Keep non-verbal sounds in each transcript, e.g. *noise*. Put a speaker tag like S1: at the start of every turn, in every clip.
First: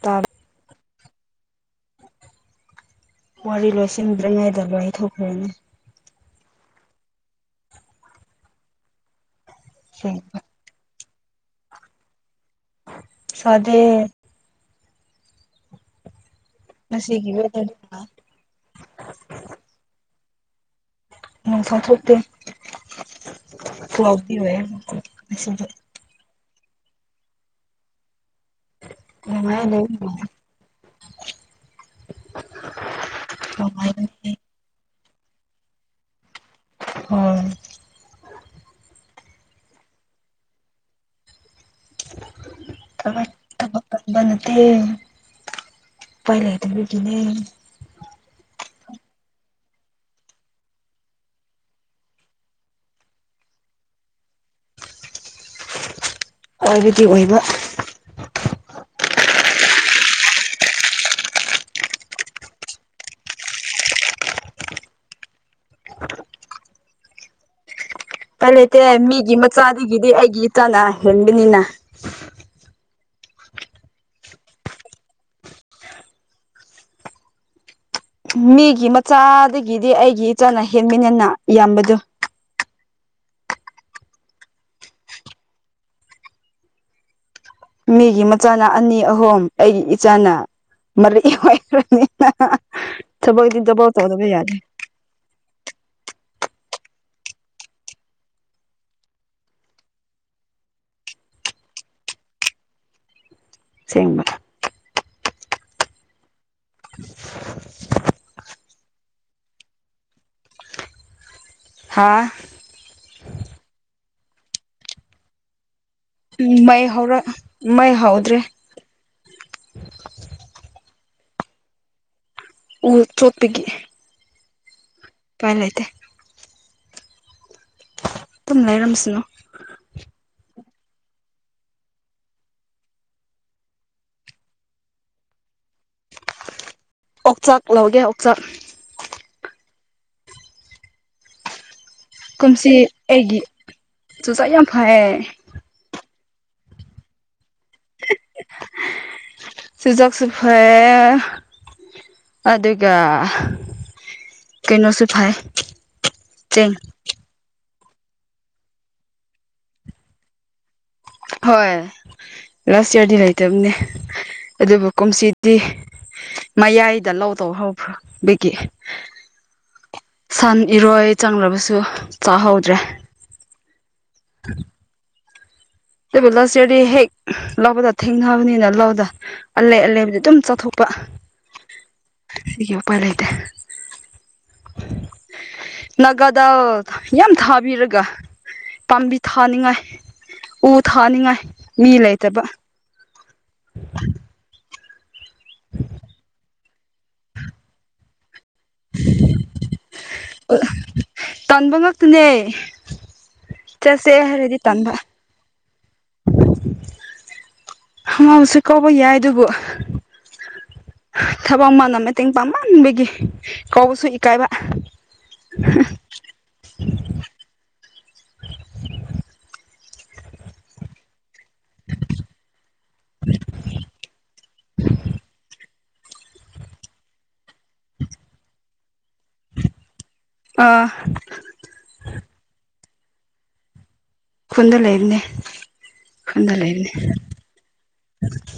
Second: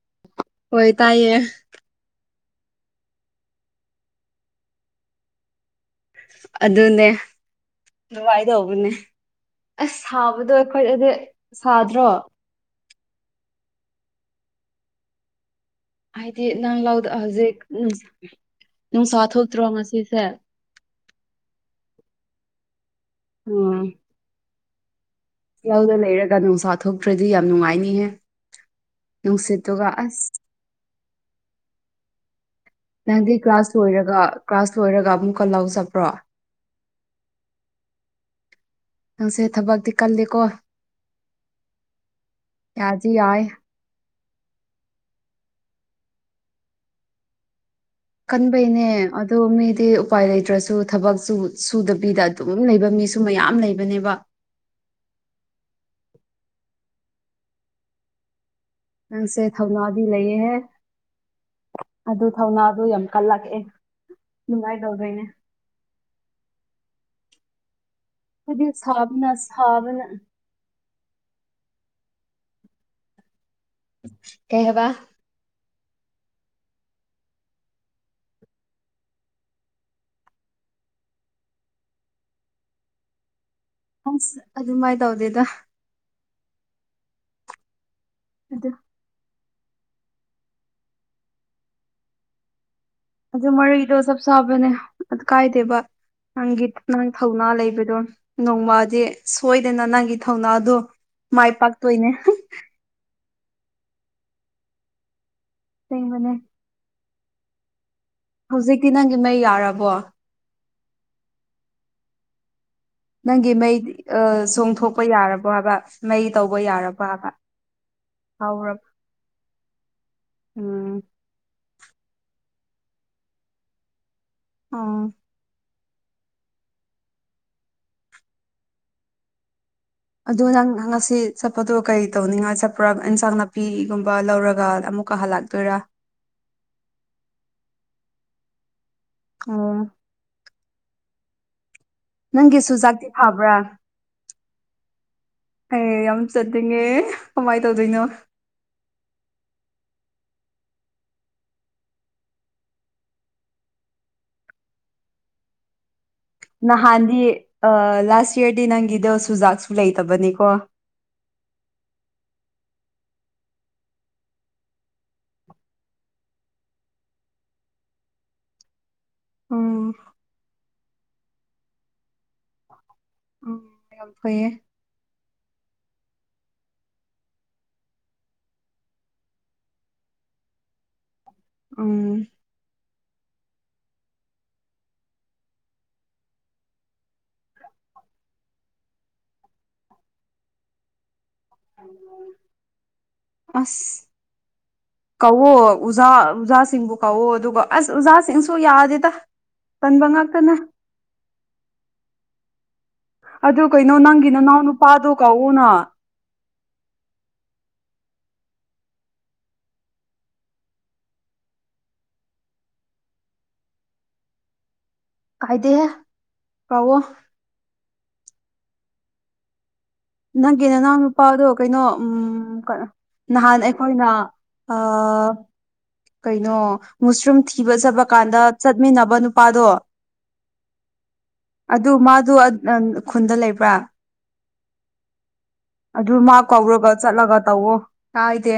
S1: ꯇꯥ
S2: ꯍꯣꯏ ꯇꯥꯏꯌꯦ
S1: ꯋꯥꯔꯤ ꯂꯣꯏꯁꯤꯟꯗ꯭ꯔꯤꯉꯩꯗ ꯋꯥꯔꯤꯊꯣꯛꯈ꯭ꯔꯦꯅꯦ
S2: ꯑꯗꯨꯅꯦ ꯗꯨꯃꯥꯏ ꯇꯧꯕꯅꯦ ꯑꯁ
S1: ꯁꯦꯡꯕ
S2: ꯁꯥꯕꯗꯣ ꯑꯩꯈꯣꯏꯗꯗꯤ ꯁꯥꯗ꯭ꯔꯣ
S1: ꯁꯥꯗꯦ
S2: ꯍꯥꯏꯗꯤ ꯅꯪ ꯂꯧꯗ
S1: ꯉꯁꯤꯒꯤ
S2: ꯍꯧꯖꯤꯛ
S1: ꯋꯦꯗꯔꯗꯤ ꯅꯨꯡꯉꯥꯏ
S2: ꯅꯨꯡꯁꯥ ꯊꯣꯛꯇ꯭ꯔꯣ ꯉꯁꯤꯁꯦ
S1: ꯅꯨꯡꯁꯥ ꯊꯣꯛꯇꯦ
S2: ꯎꯝ
S1: *unintelligible*
S2: ꯂꯧꯗ ꯂꯩꯔꯒ ꯅꯨꯡꯁꯥ ꯊꯣꯛꯇ꯭ꯔꯗꯤ ꯌꯥꯝ ꯅꯨꯡꯉꯥꯏꯅꯤꯍꯦ
S1: ꯅꯨꯡꯉꯥꯏ ꯂꯩ
S2: ꯅꯨꯡꯁꯤꯠꯇꯨꯒ ꯑꯁ
S1: *unintelligible*
S2: ꯅꯪꯗꯤ ꯀ꯭ꯂꯥꯁ ꯂꯣꯏꯔꯒ
S1: ꯅꯨꯡꯉꯥꯏꯕꯅꯤ
S2: ꯀ꯭ꯂꯥꯁ ꯂꯣꯏꯔꯒ ꯑꯃꯨꯛꯀ ꯂꯧ ꯆꯠꯄ꯭ꯔꯣ
S1: ꯍꯣꯏ
S2: ꯅꯪꯁꯦ ꯊꯕꯛꯇꯤ ꯀꯜꯂꯤꯀꯣ ꯌꯥꯗꯤ ꯌꯥꯏ
S1: ꯀꯟꯕ ꯅꯠꯇꯦ ꯎꯄꯥꯏ ꯂꯩꯇꯕꯒꯤꯅꯦ
S2: ꯀꯟꯕꯩꯅꯦ ꯑꯗꯣ ꯃꯤꯗꯤ ꯎꯄꯥꯏ ꯂꯩꯇ꯭ꯔꯁꯨ ꯊꯕꯛꯁꯨ ꯁꯨꯗꯕꯤꯗ ꯑꯗꯨꯝ ꯂꯩꯕ ꯃꯤꯁꯨ ꯃꯌꯥꯝ ꯂꯩꯕꯅꯦꯕ
S1: ꯑꯣꯏꯕꯗꯤ ꯑꯣꯏꯕ
S2: ꯅꯪꯁꯦ ꯊꯧꯅꯥꯗꯤ ꯂꯩꯌꯦꯍꯦ ꯑꯗꯨ ꯊꯧꯅꯥꯗꯣ ꯌꯥꯝ ꯀꯜꯂꯛꯑꯦ ꯅꯨꯡꯉꯥꯏ ꯇꯧꯗꯣꯏꯅꯦ ꯍꯥꯏꯗꯤ
S1: ꯎꯄꯥꯏꯂꯩꯇꯦ
S2: ꯁꯥꯕꯅ
S1: ꯃꯤꯒꯤ
S2: ꯁꯥꯕꯅ
S1: ꯃꯆꯥꯗꯨꯗꯒꯤꯗꯤ ꯑꯩꯒꯤ ꯏꯆꯥꯅ ꯍꯦꯟꯕꯅꯤꯅ
S2: ꯀꯩ ꯍꯥꯏꯕ
S1: ꯃꯤꯒꯤ ꯃꯆꯥꯗꯒꯤꯗꯤ ꯑꯩꯒꯤ ꯏꯆꯥꯅ ꯍꯦꯟꯕꯅꯤꯅ ꯌꯥꯝꯕꯗꯨ
S2: ꯑꯁ ꯑꯗꯨꯃꯥꯏ ꯇꯧꯗꯦꯗ
S1: ꯃꯤꯒꯤ ꯃꯆꯥꯅ
S2: ꯑꯗꯨ
S1: ꯑꯅꯤ ꯑꯍꯨꯝ ꯑꯩꯒꯤ ꯏꯆꯥꯅ ꯃꯔꯛ ꯑꯣꯏꯈꯔꯕꯅꯤꯅ ꯊꯕꯛꯗꯤ ꯊꯕꯛ ꯇꯧꯗꯕ ꯌꯥꯔꯦ
S2: ꯑ ꯀꯥꯏꯗꯦꯕ ꯅꯪꯒꯤ ꯅꯪ ꯊꯧꯅꯥ ꯂꯩꯕꯗꯣ ꯅꯣꯡꯃꯗꯤ ꯁꯣꯏꯗꯅ ꯅꯪꯒꯤ ꯊꯧꯅꯥꯗꯣ ꯃꯥꯏ ꯄꯥꯛꯇꯣꯏꯅꯦ
S1: ꯁꯦꯡꯕ
S2: ꯑꯁꯦꯡꯕꯅꯦ
S1: ꯎꯝ
S2: ꯍꯧꯖꯤꯛꯇꯤ ꯅꯪꯒꯤ ꯃꯩ ꯌꯥꯔꯕꯣ
S1: ꯍꯥꯥ
S2: ꯅꯪꯒꯤ ꯃꯩ ꯑ ꯆꯣꯡꯊꯣꯛꯄ ꯌꯥꯔꯕꯣ ꯍꯥꯏꯕ ꯃꯩ
S1: ꯎꯝ
S2: ꯇꯧꯕ
S1: ꯃꯩ ꯍꯧꯔ
S2: ꯌꯥꯔꯕꯥꯕ
S1: ꯃꯩ ꯍꯧꯗ꯭ꯔꯦ
S2: ꯍꯥꯎꯔꯕ ꯎꯝ
S1: ꯎ ꯆꯣꯠꯄꯒꯤ
S2: ꯑꯥ
S1: ꯎꯄꯥꯏ ꯂꯩꯇꯦ ꯗꯨꯝ ꯂꯩꯔꯝꯁꯅꯣ
S2: ꯑꯗꯨ ꯅꯪ ꯉꯁꯤ ꯆꯠꯄꯗꯨꯣ ꯀꯩ ꯇꯧꯅꯤꯡꯉꯥꯏ ꯆꯠꯄꯥ ꯏꯟꯁꯥꯡ ꯅꯥꯄꯤꯒꯨꯝꯕ ꯂꯧꯔꯒ ꯑꯃꯨꯛ ꯀꯥ ꯍꯜꯂꯥꯛꯇꯣꯏꯔꯥ
S1: ꯑꯣꯛꯆꯥꯛ ꯂꯧꯒꯦ ꯑꯣꯛꯆꯥꯛ
S2: ꯑꯣ ꯅꯪꯒꯤ
S1: ꯀꯨꯝꯁꯤ
S2: ꯆꯨꯖꯥꯛꯇꯤ
S1: ꯑꯩꯒꯤ
S2: ꯐꯕ꯭ꯔꯥ
S1: ꯆꯨꯆꯥꯥꯛ ꯌꯥꯝ ꯐꯩꯌꯦ
S2: ꯑꯦ ꯌꯥꯝ ꯆꯠꯅꯤꯡꯉꯦ ꯀꯃꯥꯏꯅ ꯇꯧꯗꯣꯏꯅꯣ
S1: ꯁꯨꯖꯥꯛꯁꯨ ꯐꯩꯌꯦ ꯑꯗꯨꯒ ꯀꯩꯅꯣꯁꯨ ꯊꯥꯏ
S2: ꯅꯍꯥꯟꯗꯤ ꯑꯥ ꯂꯥꯁ ꯏꯌꯥꯔꯗꯤ ꯅꯪꯒꯤꯗ ꯆꯨꯖꯥꯛꯁꯨ ꯂꯩꯇꯕꯅꯤꯀꯣ
S1: ꯍꯣꯏ ꯂꯥꯁ ꯏꯌꯥꯔꯗꯤ ꯂꯩꯇꯕꯅꯦ ꯑꯗꯨꯕꯨ ꯀꯨꯝꯁꯤꯗꯤ ꯃꯌꯥꯏꯗ ꯂꯧꯗꯧ ꯍꯕ꯭ꯔꯥ ꯕꯤꯒꯤ
S2: ꯑꯣ
S1: ꯁꯟ ꯏꯔꯣꯏ ꯆꯪꯂꯕꯁꯨ ꯆꯥꯍꯧꯗ꯭ꯔꯦ
S2: ꯎꯝ ꯌꯥꯝ ꯐꯩꯌꯦ
S1: ꯇꯣꯏꯕꯨ ꯂꯁꯤꯔꯤ ꯍꯦꯛ ꯂꯥꯎꯗ ꯊꯦꯡꯅꯕꯅꯤꯅ ꯂꯧꯥꯎꯗ ꯑꯂꯩ ꯑꯂꯩꯕꯨꯗꯤ ꯑꯗꯨꯝ ꯆꯠꯊꯣꯛꯄ
S2: ꯎꯝ
S1: ꯁꯤꯒꯤ ꯎꯄꯥꯏ ꯂꯩꯇꯦ ꯅꯥꯒꯥꯗꯧ ꯌꯥꯝ ꯊꯥꯕꯤꯔꯒ ꯄꯥꯝꯕꯤ ꯊꯥꯅꯤꯡꯉꯥꯏ ꯎ ꯊꯥꯅꯤꯡꯉꯥꯏ ꯃꯤ ꯂꯩꯇꯕ
S2: ꯑꯁ ꯀꯧꯋꯣ ꯑꯣꯖꯥ ꯑꯣꯖꯥꯁꯤꯡꯕꯨ ꯀꯧꯋꯣ ꯑꯗꯨꯒ ꯑꯁ ꯑꯣꯖꯥꯁꯤꯡꯁꯨ ꯌꯥ *unintelligible* ꯄꯟꯕ ꯉꯥꯛꯇꯅ
S1: ꯇꯟꯕ ꯉꯛꯇꯅꯦ
S2: ꯑꯗꯨ ꯀꯩꯅꯣ ꯅꯪꯒꯤꯅ ꯅꯅꯥꯎ ꯅꯨꯄꯥꯗꯣ ꯀꯧꯋꯣꯅ
S1: *unintelligible* ꯀꯧꯕ ꯌꯥꯏ ꯑꯗꯨꯕꯨ ꯊꯕꯛ ꯑꯃꯅ ꯃꯇꯦꯡ ꯄꯥꯡꯃꯟꯕꯒꯤ ꯀꯧꯕꯁꯨ ꯏꯀꯥꯏꯕ
S2: ꯀꯥꯏꯗꯦ ꯀꯧꯋꯣ ꯅꯪꯒꯤ ꯅꯅꯥꯎꯅꯨꯄꯥ ꯄꯥꯎꯗꯣ ꯀꯩꯅꯣ ꯎꯝ ꯅꯍꯥꯟ ꯑꯩꯈꯣꯏꯅ ꯑꯥ ꯀꯩꯅꯣ ꯃꯨꯁꯔꯨꯝ ꯊꯤꯕ ꯆꯠꯕ ꯀꯥꯟꯗ ꯆꯠꯃꯤꯟꯅꯕ ꯅꯨꯄꯥꯗꯣ
S1: ꯑꯥ
S2: ꯑꯗꯨ ꯃꯥꯗꯣ ꯈꯨꯟꯗ ꯂꯩꯕ꯭ꯔꯥ
S1: ꯈꯨꯟꯗ ꯂꯩꯕꯅꯦ
S2: ꯑꯗꯨ ꯃꯥ
S1: ꯈꯨꯟꯗ
S2: ꯀꯧꯔꯒ
S1: ꯂꯩꯕꯅꯦ
S2: ꯆꯠꯂꯒ ꯇꯧꯋꯣ ꯀꯥꯏꯗꯦ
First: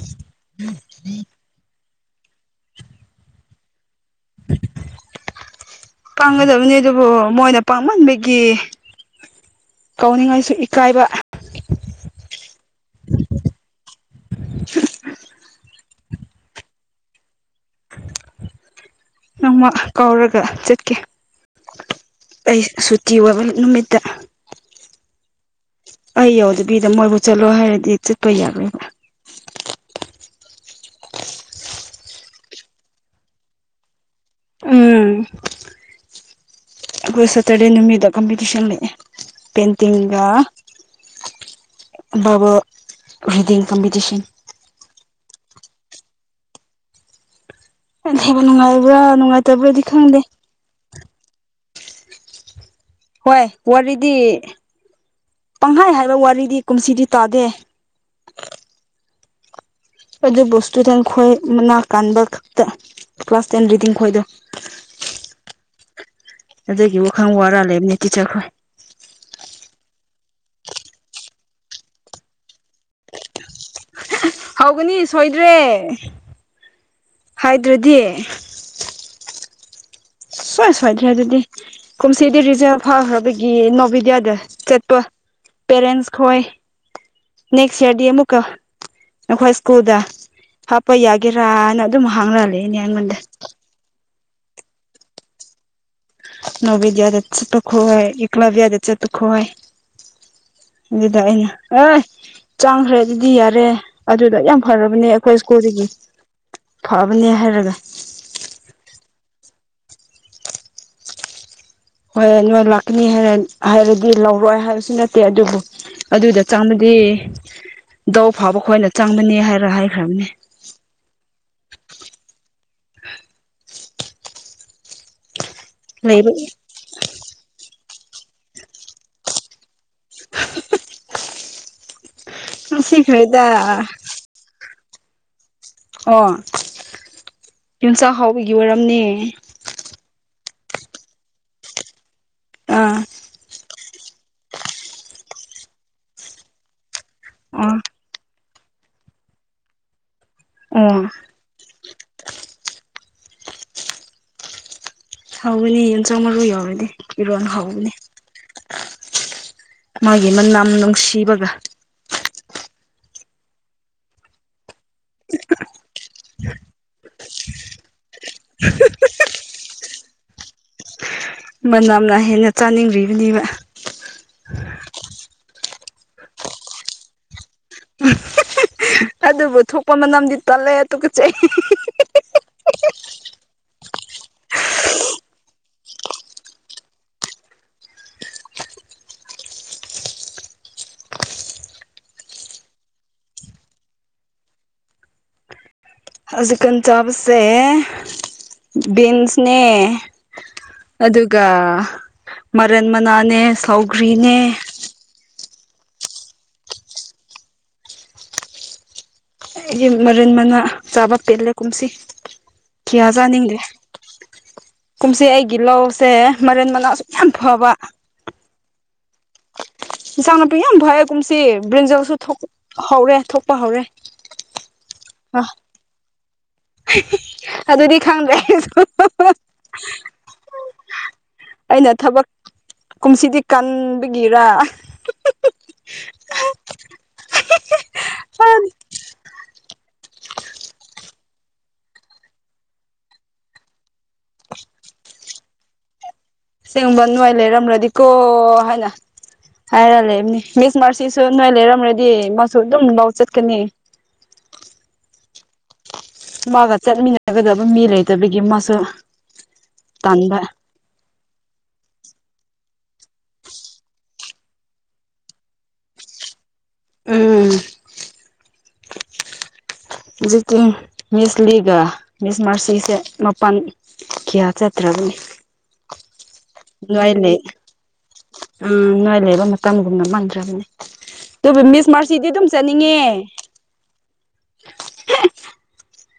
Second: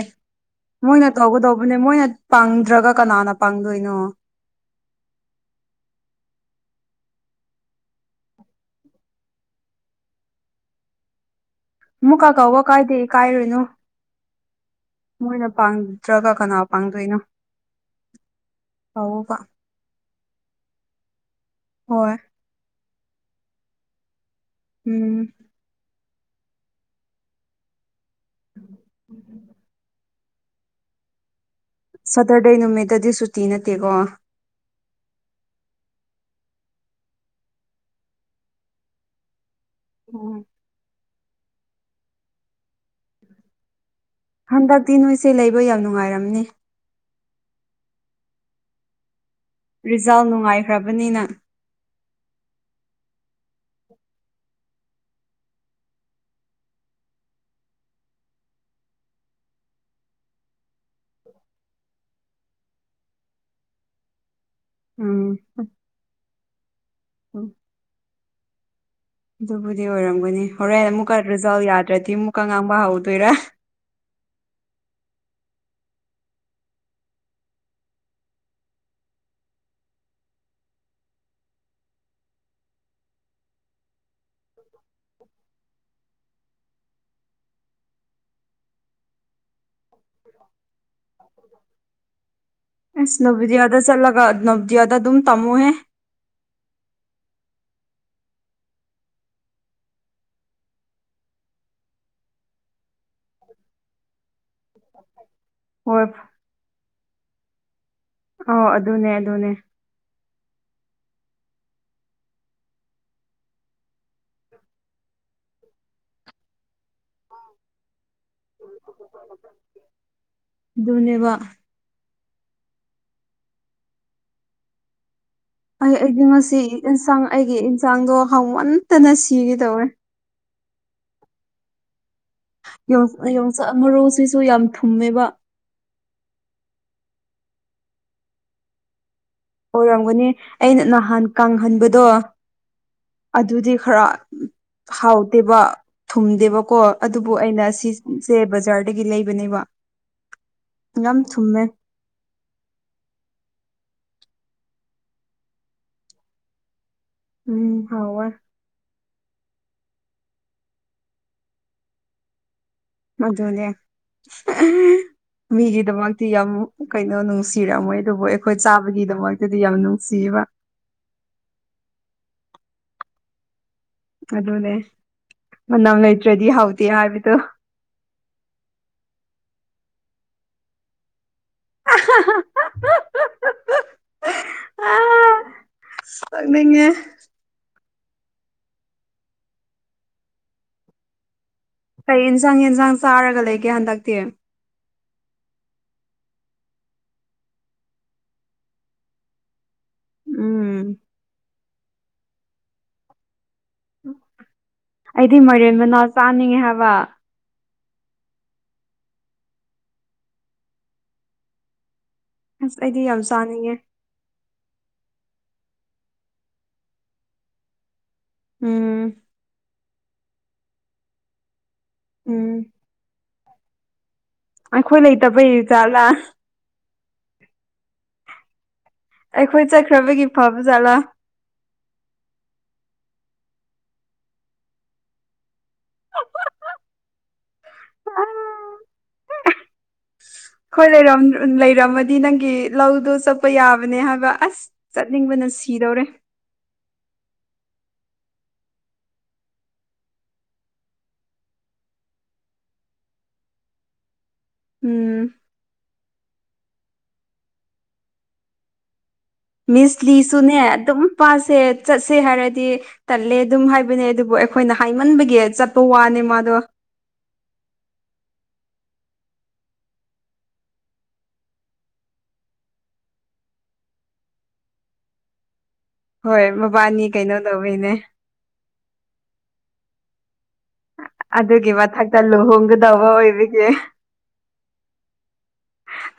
S2: ꯃꯣꯏꯅ ꯇꯧꯒꯗꯧꯕꯅꯦ ꯃꯣꯏꯅ ꯄꯥꯡꯗ꯭ꯔꯒ ꯀꯅꯥꯅ ꯄꯥꯡꯗꯣꯏꯅꯣ
S1: ꯄꯥꯡꯒꯗꯕꯅꯤ ꯑꯗꯨꯕꯨ ꯃꯣꯏꯅ ꯄꯥꯡꯃꯟꯕꯒꯤ ꯀꯧꯅꯤꯡꯉꯥꯏꯁꯨ ꯏꯀꯥꯏꯕ
S2: ꯑꯃꯨꯛꯀꯥ ꯀꯧꯋꯣ ꯀꯥꯏꯗꯦ ꯏꯀꯥꯏꯔꯨꯅꯨ ꯃꯣꯏꯅ ꯄꯥꯡꯗ꯭ꯔꯒ ꯀꯅꯥ ꯄꯥꯡꯗꯣꯏꯅꯣ ꯀꯧꯋꯣꯕ
S1: ꯅꯣꯡꯃ ꯀꯧꯔꯒ ꯆꯠꯀꯦ
S2: ꯍꯣꯏ
S1: ꯑꯩ ꯁꯨꯇꯤ ꯑꯣꯏꯕ ꯅꯨꯃꯤꯠꯇ
S2: ꯎꯝ
S1: ꯑꯩ ꯌꯧꯗꯕꯤꯗ ꯃꯣꯏꯕꯨ ꯆꯠꯂꯣ ꯍꯥꯏꯔꯗꯤ ꯆꯠꯄ ꯌꯥꯔꯣꯏꯕ
S2: ꯎꯝ ꯎꯝ ꯁꯇꯔꯗꯦ ꯅꯨꯃꯤꯠꯇꯗꯤ ꯁꯨꯇꯤ ꯅꯠꯇꯦꯀꯣ
S1: ꯎꯝ ꯑꯩꯈꯣꯏ ꯁꯇꯥꯔꯗꯦ ꯅꯨꯃꯤꯗ ꯀꯝꯄꯤꯇꯤꯁꯟ ꯂꯩꯌꯦ ꯄꯦꯟꯇꯤꯡꯒ
S2: ꯎꯝ
S1: ꯕꯕꯜ *unintelligible* ꯀꯝꯄꯤꯇꯤꯁꯟ
S2: ꯍꯟꯗꯛꯇꯤ ꯅꯣꯏꯁꯦ ꯂꯩꯕ ꯌꯥꯝ ꯅꯨꯡꯉꯥꯏꯔꯝꯅꯤ
S1: *unintelligible* ꯅꯨꯡꯉꯥꯏꯕ꯭ꯔꯥ ꯅꯨꯡꯉꯥꯏ
S2: ꯔꯤꯖꯥꯜ ꯅꯨꯡꯉꯥꯏꯈ꯭ꯔꯕꯅꯤꯅ
S1: ꯍꯣꯏ ꯋꯥꯔꯤꯗꯤ ꯄꯪꯍꯥꯏ ꯍꯥꯏꯕ ꯋꯥꯔꯤꯗꯤ ꯀꯨꯝꯁꯤꯗꯤ ꯇꯥꯗꯦ ꯑꯗꯨꯕꯨ ꯏꯁꯇꯨꯗꯦꯟ ꯈꯣꯏ ꯃꯅꯥ ꯀꯥꯟꯕ ꯈꯛꯇ ꯀ꯭ꯂꯥꯁ ꯇꯦꯟ ꯔꯤꯗꯤꯡ ꯈꯣꯏꯗꯣ
S2: ꯎꯝ
S1: ꯑꯗꯨꯒꯤ ꯋꯥꯈꯜ ꯋꯥꯔ ꯂꯩꯕꯅꯦ ꯆꯤꯆꯈ꯭ꯔꯣ
S2: ꯑꯗꯨꯕꯨꯗꯤ ꯑꯣꯏꯔꯝꯒꯅꯤ ꯍꯣꯔꯦꯟ ꯑꯃꯨꯛꯀ ꯔꯤꯖꯜ ꯌꯥꯗ꯭ꯔꯗꯤ ꯑꯃꯨꯛꯀ ꯉꯥꯡꯕ ꯍꯧꯗꯣꯏꯔ
S1: ꯍꯧꯒꯅꯤ ꯁꯣꯏꯗ꯭ꯔꯦ ꯍꯥꯏꯗ꯭ꯔꯗꯤ ꯁꯣꯏ ꯁꯣꯏꯗ꯭ꯔꯦ ꯑꯗꯨꯗꯤ ꯀꯨꯝꯁꯤꯗꯤ ꯔꯤꯖꯜ ꯐꯥꯈ꯭ꯔꯕꯒꯤ ꯅꯣꯚꯦꯗꯤꯌꯥꯗ ꯆꯠꯄ ꯄꯦꯔꯦꯟꯁ ꯈꯣꯏ ꯅꯦꯛꯁ ꯏꯌꯔꯗ ꯑꯃꯨꯛꯀ ꯅꯈꯣꯏ ꯁ꯭ꯀꯨꯜꯗ ꯍꯥꯞꯄ ꯌꯥꯒꯦꯔꯥꯅ ꯑꯗꯨꯝ ꯍꯪꯉꯂꯩꯌꯦ
S2: ꯑꯁ ꯅꯣꯕꯣꯗꯤꯌꯥꯗ ꯆꯠꯂꯒ ꯅꯣꯕꯣꯗꯤꯌꯥꯗ ꯑꯗꯨꯝ ꯇꯝꯃꯣꯍꯦ
S1: ꯅꯣꯕꯣꯗꯤꯌꯥꯗ ꯆꯠꯄꯈꯣꯏ ꯑꯦꯀꯣꯔꯕꯤꯌꯥꯗ ꯆꯠꯄꯈꯣꯏ ꯑꯗꯨꯗ ꯑꯩꯅ ꯑꯣꯏ ꯆꯥꯡꯈ꯭ꯔꯦ ꯑꯗꯨꯗꯤ ꯌꯥꯔꯦ ꯑꯗꯨꯗ ꯌꯥꯝ ꯐꯔꯕꯅꯦ ꯍꯣꯏ ꯁ꯭ꯀꯨꯜꯗꯒꯤ
S2: ꯍꯣꯏ
S1: ꯐꯕꯅꯦ ꯍꯥꯏꯔꯒ
S2: ꯑꯣ ꯑꯗꯨꯅꯦ ꯑꯗꯨꯅꯦ
S1: ꯍꯣꯏ ꯅꯣꯏ ꯂꯥꯛꯀꯅꯤ ꯍꯥꯏꯔꯗꯤ ꯂꯧꯔꯣꯏ ꯍꯥꯏꯕꯁꯨ ꯅꯠꯇꯦ ꯑꯗꯨꯕꯨ ꯑꯗꯨꯗ ꯆꯪꯕꯗꯤ ꯗꯧ ꯐꯥꯕ ꯈꯣꯏꯅ ꯆꯪꯕꯅꯤ ꯍꯥꯏꯔ ꯍꯥꯏꯈ꯭ꯔꯕꯅꯦ
S2: ꯗꯨꯅꯦꯕ ꯑꯩ ꯑꯩꯗꯤ
S1: ꯂꯩꯕ
S2: ꯉꯁꯤ ꯏꯟꯁꯥꯡ ꯑꯩꯒꯤ ꯏꯟꯁꯥꯡꯗꯣ ꯍꯥꯎꯃꯟꯇꯅ ꯁꯤꯒꯦ ꯇꯧꯋꯦ
S1: ꯍ ꯍ ꯍ
S2: ꯌꯣ ꯌꯣꯡꯆꯥꯛ ꯃꯔꯨꯁꯤꯁꯨ ꯌꯥꯝ ꯊꯨꯝꯃꯦꯕ
S1: ꯑꯣ ꯌꯨꯝꯆꯥꯛ ꯍꯥꯎꯕꯒꯤ ꯑꯣꯏꯔꯝꯅꯤ
S2: ꯑꯣꯏꯔꯝꯒꯅꯤ ꯑꯩꯅ ꯅꯍꯥꯟ ꯀꯪꯍꯟꯕꯗꯣ
S1: ꯑꯥ
S2: ꯑꯗꯨꯗꯤ ꯈꯔ ꯍꯥꯎꯗꯦꯕ ꯊꯨꯝꯗꯦꯕꯀꯣ ꯑꯗꯨꯕꯨ ꯑꯩꯅ
S1: ꯑꯣ
S2: ꯁꯤ ꯁꯦ ꯕꯖꯥꯔꯗꯒꯤ ꯂꯩꯕꯅꯦꯕ
S1: ꯑꯣ
S2: ꯌꯥꯝ ꯊꯨꯝꯃꯦ
S1: ꯍꯥꯎꯒꯅꯤ ꯏꯟꯁꯥꯡ ꯃꯔꯣꯏ ꯌꯥꯎꯔꯗꯤ ꯏꯔꯣꯟ
S2: ꯎꯝ
S1: ꯍꯥꯎꯕꯅꯤ
S2: ꯍꯥꯎꯋꯦ
S1: ꯃꯥꯒꯤ ꯃꯅꯝ ꯅꯨꯡꯁꯤꯕꯒ
S2: ꯑꯗꯨꯅꯦ ꯃꯤꯒꯤꯗꯃꯛꯇꯤ ꯌꯥꯝ ꯀꯩꯅꯣ ꯅꯨꯡꯁꯤ ꯊꯤꯔꯝꯃꯣꯏ ꯑꯗꯨꯕꯨ ꯑꯩꯈꯣꯏ ꯆꯥꯕꯒꯤꯗꯃꯛꯇꯗꯤ ꯌꯥꯝ ꯅꯨꯡꯁꯤꯕ
S1: ꯃꯅꯝꯅ ꯍꯦꯟꯅ ꯆꯥꯅꯤꯡꯕꯤꯔꯤꯕꯅꯦꯕ
S2: ꯑꯗꯨꯅꯦ ꯃꯅꯝ ꯂꯩꯇ꯭ꯔꯗꯤ ꯍꯧꯇꯦ ꯍꯥꯏꯕꯤꯗꯣ
S1: ꯑꯗꯨꯕꯨ ꯊꯣꯛꯄ ꯃꯅꯝꯗꯤ ꯇꯜꯂꯦ ꯇꯨꯀꯨꯠꯆꯩ
S2: ꯑ ꯆꯪꯅꯤꯡꯉꯦ ꯀꯩ ꯏꯟꯖꯥꯡ ꯌꯦꯟꯁꯥꯡ ꯆꯥꯔꯒ ꯂꯩꯒꯦ ꯍꯟꯗꯛꯇꯤ
S1: ꯍꯧꯖꯤꯛꯀꯥꯟ ꯆꯥꯕꯁꯦ ꯕꯤꯟꯁꯅꯦ ꯑꯗꯨꯒ ꯃꯔꯟ ꯃꯅꯥꯅꯦ ꯁꯧꯒ꯭ꯔꯤꯅꯦ
S2: ꯑꯩꯗꯤ ꯃꯥꯏꯔꯦꯟ ꯃꯅꯥ ꯆꯥꯅꯤꯡꯉꯦ ꯍꯥꯏꯕ
S1: ꯑꯩ ꯃꯔꯤꯟ ꯃꯅꯥ ꯆꯥꯕ ꯄꯦꯜꯂꯦ ꯀꯨꯝꯁꯤ
S2: ꯑꯁ ꯑꯩꯗꯤ
S1: ꯀꯤꯌꯥ
S2: ꯌꯥꯝ
S1: ꯆꯥꯅꯤꯡꯗꯦ
S2: ꯆꯥꯅꯤꯡꯉꯦ
S1: ꯀꯨꯝꯁꯤ ꯑꯩꯒꯤ ꯂꯧꯁꯦ ꯃꯔꯦꯟ ꯃꯅꯥꯁꯨ ꯌꯥꯝ ꯐꯕ
S2: ꯎꯝ
S1: ꯏꯟꯁꯥꯡ ꯅꯥꯄꯤ ꯌꯥꯝ ꯐꯌꯦ ꯀꯨꯝꯁꯤ ꯕ꯭ꯔꯤꯟꯖꯜꯁꯨ
S2: ꯎꯝ
S1: ꯍꯧꯔꯦ ꯊꯣꯛꯄ ꯍꯧꯔꯦ
S2: ꯑꯩꯈꯣꯏ
S1: ꯑ
S2: ꯂꯩꯇꯕꯩ ꯖꯥꯠꯂꯥ
S1: ꯑꯗꯨꯗꯤ ꯈꯪꯗ꯭ꯔꯦ ꯑꯩꯖꯨ
S2: ꯑꯩꯈꯣꯏ ꯆꯠꯈ꯭ꯔꯕꯒꯤ ꯐꯕ ꯖꯥꯠꯂꯥ
S1: ꯑꯩꯅ ꯊꯕꯛ ꯀꯨꯝꯁꯤꯗꯤ ꯀꯟꯕꯒꯤꯔ
S2: ꯑ ꯈꯣꯏ ꯂꯩꯔ ꯂꯩꯔꯝꯃꯗꯤ ꯅꯪꯒꯤ ꯂꯧꯗꯣ ꯆꯠꯄ ꯌꯥꯕꯅꯦ ꯍꯥꯏꯕ ꯑꯁ ꯆꯠ ꯆꯠꯅꯤꯡꯕꯅ ꯁꯤꯗꯧꯔꯦ
S1: ꯑꯁꯦꯡꯕ ꯅꯣꯏ ꯂꯩꯔꯝꯔꯗꯤꯀꯣ ꯍꯥꯏꯅ ꯍꯥꯏꯔ ꯂꯩꯕꯅꯤ ꯃꯤꯁ ꯃꯥꯁꯤꯁꯨ ꯅꯣꯏ ꯂꯩꯔꯝꯔꯗꯤ ꯃꯥꯁꯨ ꯑꯗꯨꯝ ꯂꯧ ꯆꯠꯀꯅꯤ
S2: ꯎꯝ
S1: ꯃꯥꯒ ꯆꯠꯃꯤꯟꯅꯒꯗꯕ ꯃꯤ ꯂꯩꯇꯕꯒꯤ ꯃꯥꯁꯨ
S2: ꯃꯤꯁ
S1: ꯇꯟꯕ
S2: ꯂꯤꯁꯨꯅꯦ ꯑꯗꯨꯝ ꯄꯥꯠꯁꯦ ꯆꯠꯁꯦ ꯍꯥꯏꯔꯗꯤ ꯇꯜꯂꯦ ꯑꯗꯨꯝ ꯍꯥꯏꯕꯅꯦ ꯑꯗꯨꯕꯨ ꯑꯩꯈꯣꯏꯅ ꯍꯥꯏꯃꯟꯕꯒꯤ ꯆꯠꯄ ꯋꯥꯅꯦ ꯃꯥꯗꯣ
S1: ꯎꯝ ꯍꯧꯖꯤꯛꯀꯤ ꯃꯤꯁ ꯂꯤꯒ ꯃꯤꯁ ꯃꯥꯁꯤꯁꯦ ꯃꯥꯄꯜ ꯀꯤꯌꯥ ꯆꯠꯇ꯭ꯔꯒꯅꯤ
S2: ꯍꯣꯏ ꯃꯕꯥꯅꯤ ꯀꯩꯅꯣ ꯇꯧꯋꯤꯅꯦ
S1: ꯎꯝ ꯅꯣꯏ ꯂꯩꯕ ꯃꯇꯝꯒꯨꯝꯅ ꯃꯪꯗ꯭ꯔꯕꯅꯦ
S2: ꯑꯗꯨꯒꯤ ꯃꯊꯛꯇ ꯂꯨꯍꯣꯡꯒꯗꯧꯕ ꯑꯣꯏꯕ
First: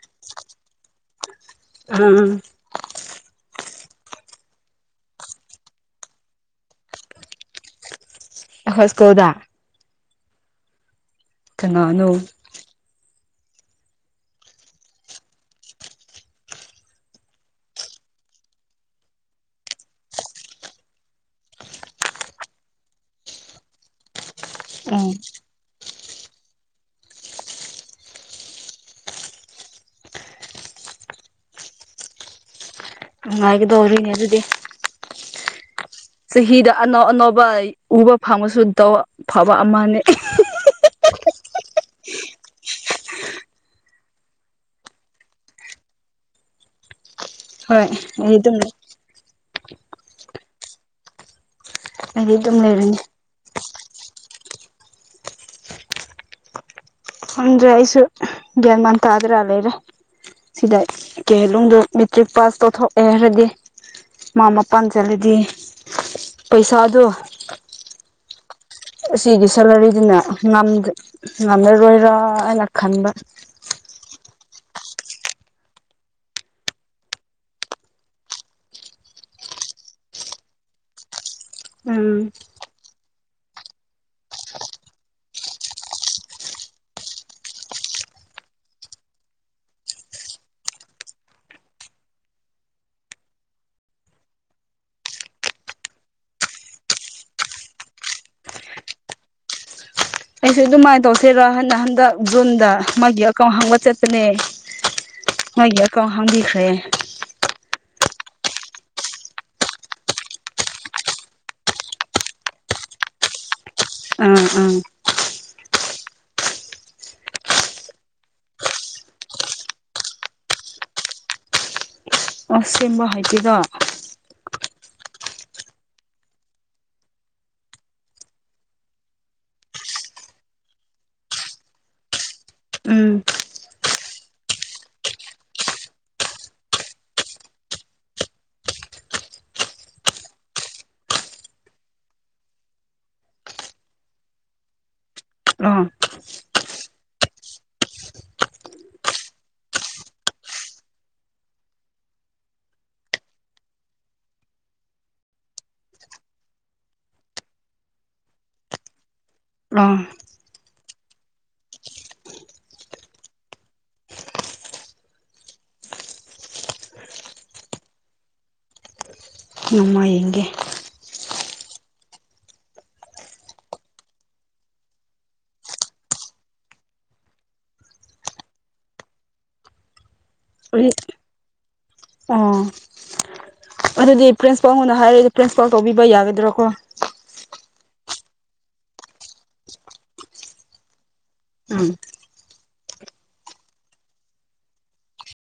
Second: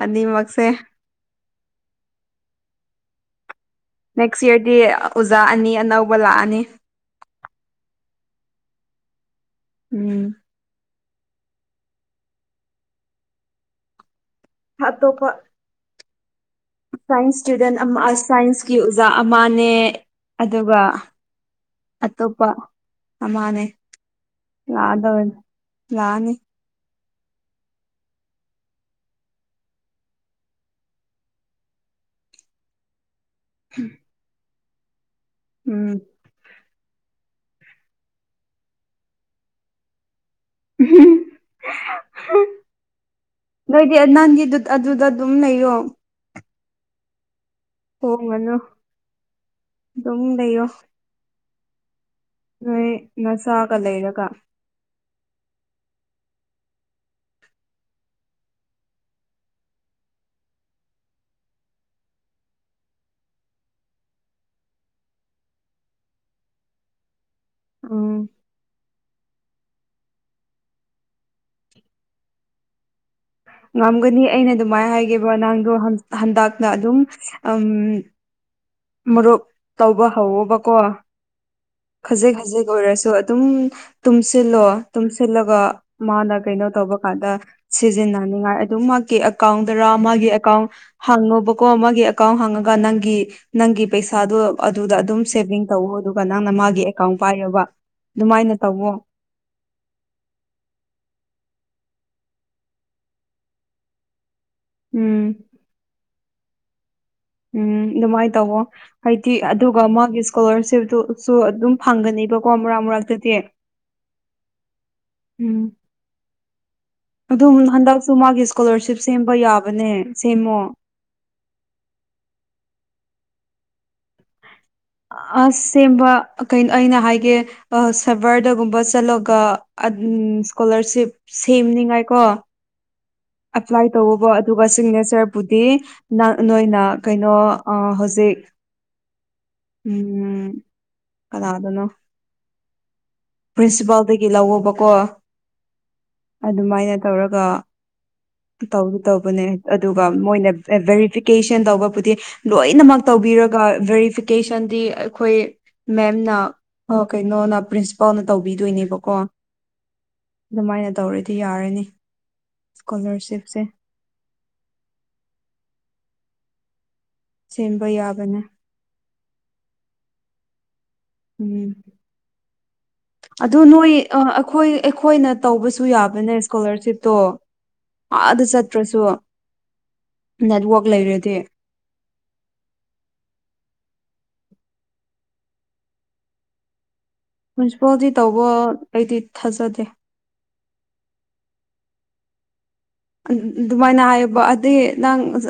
S2: ꯑꯅꯤꯃꯛꯁꯦ
S1: ꯎꯝ
S2: ꯅꯦꯛꯁ ꯏꯌ꯭ꯔꯗꯤ ꯑꯣꯖꯥ ꯑꯅꯤ ꯑꯅꯧꯕ ꯂꯥꯛꯑꯅꯤ
S1: ꯈꯣꯏ ꯁ꯭ꯀꯨꯜꯗꯥ
S2: ꯎꯝ
S1: ꯀꯅꯥꯅꯣ
S2: ꯑꯇꯣꯞꯄ ꯁꯥꯏꯟꯁ ꯏꯁꯇꯨꯗꯦꯟ ꯑꯃ ꯁꯥꯏꯟꯁꯀꯤ ꯑꯣꯖꯥ ꯑꯃꯅꯦ ꯑꯗꯨꯒ ꯑꯇꯣꯞꯄ ꯑꯃꯅꯦ
S1: ꯎꯝ
S2: ꯂꯥꯛꯑꯗꯕꯅꯤ ꯂꯥꯛꯑꯅꯤ
S1: ꯅꯨꯡꯉꯥꯏꯒꯗꯧꯔꯤꯅꯦ ꯑꯗꯨꯗꯤ
S2: ꯎꯝ
S1: ꯆꯍꯤꯗ ꯑꯅꯧ ꯑꯅꯧꯕ ꯎꯕ ꯐꯪꯕꯁꯨ ꯇꯧ ꯐꯕ ꯑꯃꯅꯤ
S2: ꯎꯝ ꯅꯣꯏꯗꯤ ꯅꯪꯒꯤ ꯑꯗꯨꯗ ꯑꯗꯨꯝ ꯂꯩꯌꯣ
S1: ꯍꯣꯏ ꯑꯩ
S2: ꯍꯣꯡꯉꯅꯨ
S1: ꯑꯗꯨꯝ
S2: ꯑꯗꯨꯝ ꯂꯩꯌꯣ
S1: ꯑꯩꯗꯤ ꯑꯗꯨꯝ
S2: ꯅꯣꯏ
S1: ꯂꯩꯔꯅꯤ
S2: ꯅꯆꯥꯒ ꯂꯩꯔꯒ
S1: ꯈꯪꯗꯔꯦ ꯑꯩꯁꯨ ꯒꯌ꯭ꯥꯟ ꯃꯥꯟ ꯇꯥꯗꯅ ꯂꯩꯔꯦ ꯁꯤꯗ ꯀꯦꯍꯂꯣꯡꯗ ꯃꯦꯇ꯭ꯔꯤꯛ ꯄꯥꯁ ꯇꯧꯊꯣꯛꯑꯦ ꯍꯥꯏꯔꯗꯤ ꯃꯥ ꯃꯄꯥꯟ ꯆꯠꯂꯗꯤ ꯄꯩꯁꯥꯗꯣ
S2: ꯎꯝ
S1: ꯑꯁꯤꯒꯤ ꯁꯦꯂꯔꯤꯗꯨꯅ ꯉꯝꯂꯔꯣꯏꯔꯥ ꯍꯥꯏꯅ ꯈꯟꯕ
S2: ꯉꯝꯒꯅꯤ ꯑꯩꯅ ꯑꯗꯨꯃꯥꯏꯅ ꯍꯥꯏꯒꯦꯕ ꯅꯪꯗꯣ ꯍꯟꯗꯛꯅ ꯑꯗꯨꯝ ꯎꯝ ꯃꯔꯨꯞ ꯇꯧꯕ ꯍꯧꯋꯣꯕꯀꯣ
S1: ꯎꯝ
S2: ꯈꯖꯤꯛ ꯈꯖꯤꯛ ꯑꯣꯏꯔꯁꯨ ꯑꯗꯨꯝ ꯇꯨꯡꯁꯤꯜꯂꯣ ꯇꯨꯡꯁꯤꯜꯂꯒ ꯃꯥꯅ ꯀꯩꯅꯣ ꯇꯧꯕ ꯀꯥꯟꯗ ꯁꯤꯖꯤꯟꯅꯅꯤꯉꯥꯏ ꯑꯗꯨꯝ ꯃꯥꯒꯤ ꯑꯦꯀꯥꯎꯟꯗꯔꯥ ꯃꯥꯒꯤ ꯑꯦꯀꯥꯎꯟ ꯍꯥꯡꯉꯣꯕꯀꯣ ꯃꯥꯒꯤ ꯑꯦꯀꯥꯎꯟ ꯍꯥꯡꯉꯒ ꯅꯪꯒꯤ ꯅꯪꯒꯤ ꯄꯩꯁꯥꯗꯣ ꯑꯗꯨꯗ ꯑꯗꯨꯝ ꯁꯦꯚꯤꯡ ꯇꯧꯑꯣ ꯑꯗꯨꯒ ꯅꯪꯅ ꯃꯥꯒꯤ ꯑꯦꯀꯥꯎꯟ ꯄꯥꯏꯌꯣꯕ ꯑꯗꯨꯃꯥꯏꯅ ꯇꯋꯣ
S1: ꯑꯩꯁꯨ ꯑꯗꯨꯃꯥꯏꯅ ꯇꯧꯁꯤꯔ ꯍꯥꯏꯅ ꯍꯟꯗꯛ ꯖꯨꯟꯗ ꯃꯥꯒꯤ ꯑꯦꯀꯥꯎꯟ ꯍꯥꯡꯕ ꯆꯠꯄꯅꯦ
S2: ꯎꯝ
S1: ꯃꯥꯒꯤ ꯑꯦꯀꯥꯎꯟ ꯍꯥꯡꯕꯤꯈ꯭ꯔꯦ
S2: ꯎꯝ ꯑꯗꯨꯃꯥꯏꯅ ꯇꯧꯑꯣ ꯍꯥꯏꯗꯤ ꯑꯗꯨꯒ ꯃꯥꯒꯤ ꯏꯁꯀꯣꯂꯥꯔꯁꯤꯞꯇꯨꯁꯨ ꯑꯗꯨꯝ ꯐꯪꯒꯅꯦꯕꯀꯣ ꯃꯔꯛ ꯃꯔꯛꯇꯗꯤ
S1: ꯑꯥ ꯑꯥ
S2: ꯎꯝ ꯑꯗꯨꯝ ꯍꯟꯗꯛꯁꯨ ꯃꯥꯒꯤ ꯏꯁꯀꯣꯂꯥꯔꯁꯤꯞ ꯁꯦꯝꯕ ꯌꯥꯕꯅꯦ ꯁꯦꯝꯃꯣ
S1: ꯑꯁ ꯁꯦꯝꯕ ꯍꯩꯇꯦꯗ
S2: ꯑꯁ ꯁꯦꯝꯕ ꯀꯩꯅꯣ ꯑꯩꯅ ꯍꯥꯏꯒꯦ ꯁꯔꯕꯔꯗꯒꯨꯝꯕ ꯆꯠꯂꯒ ꯏꯁꯀꯣꯂꯥꯔꯁꯤꯞ ꯁꯦꯝꯅꯤꯉꯥꯏ ꯀꯣ
S1: ꯎꯝ
S2: ꯑꯦꯄ꯭ꯂꯥꯏ ꯇꯧꯕꯕ ꯑꯗꯨꯒ ꯁꯤꯒꯅꯦꯆꯔꯕꯨꯗꯤ ꯅ ꯅꯣꯏꯅ ꯀꯩꯅꯣ ꯍꯧꯖꯤꯛ ꯎꯝ ꯀꯅꯥꯗꯅꯣ ꯄ꯭ꯔꯤꯟꯁꯤꯄꯥꯜꯗꯒꯤ ꯂꯧꯑꯣꯣꯕꯀꯣ
S1: ꯑꯥ
S2: ꯑꯗꯨꯃꯥꯏꯅ ꯇꯧꯔꯒ ꯇꯧ ꯇꯧꯕꯅꯦ ꯑꯗꯨꯒ ꯃꯣꯏꯅ ꯚꯦꯔꯤꯐꯤꯀꯦꯁꯟ ꯇꯧꯕꯕꯨꯗꯤ ꯂꯣꯏꯅꯃꯛ ꯇꯧꯕꯤꯔꯒ ꯚꯦꯔꯤꯐꯤꯀꯦꯁꯟꯗꯤ ꯑꯩꯈꯣꯏ ꯃꯦꯝꯅ ꯀꯩꯅꯣꯅ ꯄ꯭ꯔꯤꯟꯁꯤꯄꯥꯜꯅ ꯇꯧꯕꯤꯗꯣꯏꯅꯦꯕꯀꯣ
S1: ꯑꯥ
S2: ꯑꯗꯨꯃꯥꯏꯅ ꯇꯧꯔꯗꯤ ꯌꯥꯔꯅꯤ ꯏꯁꯀꯣꯂꯥꯔꯁꯤꯞꯁꯦ ꯁꯦꯝꯕ ꯌꯥꯕꯅꯦ
S1: ꯑꯗꯨꯃꯥꯏꯌꯦꯡꯒꯦ
S2: ꯎꯝ ꯑꯗꯣ ꯅꯣꯏ ꯑꯩꯈꯣꯏ ꯑꯩꯈꯣꯏꯅ ꯇꯧꯕꯁꯨ ꯌꯥꯕꯅꯦ ꯏꯁꯀꯣꯂꯔꯁꯤꯞꯇꯣ ꯑꯥꯗ ꯆꯠꯇ꯭ꯔꯁꯨ ꯅꯦꯠꯋꯥꯔꯛ ꯂꯩꯔꯗꯤ
S1: ꯑꯥ ꯑꯗꯨꯗꯤ ꯄ꯭ꯔꯤꯟꯁꯤꯄꯥꯜꯉꯣꯟꯗ ꯍꯥꯏꯔꯛꯏꯣ ꯄ꯭ꯔꯤꯟꯁꯄꯥꯜ ꯇꯧꯕꯤꯕ ꯌꯥꯒꯗ꯭ꯔꯣ ꯀꯣ
S2: ꯃ꯭ꯌꯨꯟꯁꯤꯄꯥꯜꯗꯤ ꯇꯧꯕ ꯑꯩꯗꯤ ꯊꯥꯖꯗꯦ
S1: ꯎꯝ
S2: ꯑꯗꯨꯃꯥꯏꯅ ꯍꯥꯏꯌꯦꯕ ꯑꯗꯨꯗꯤ ꯅꯪ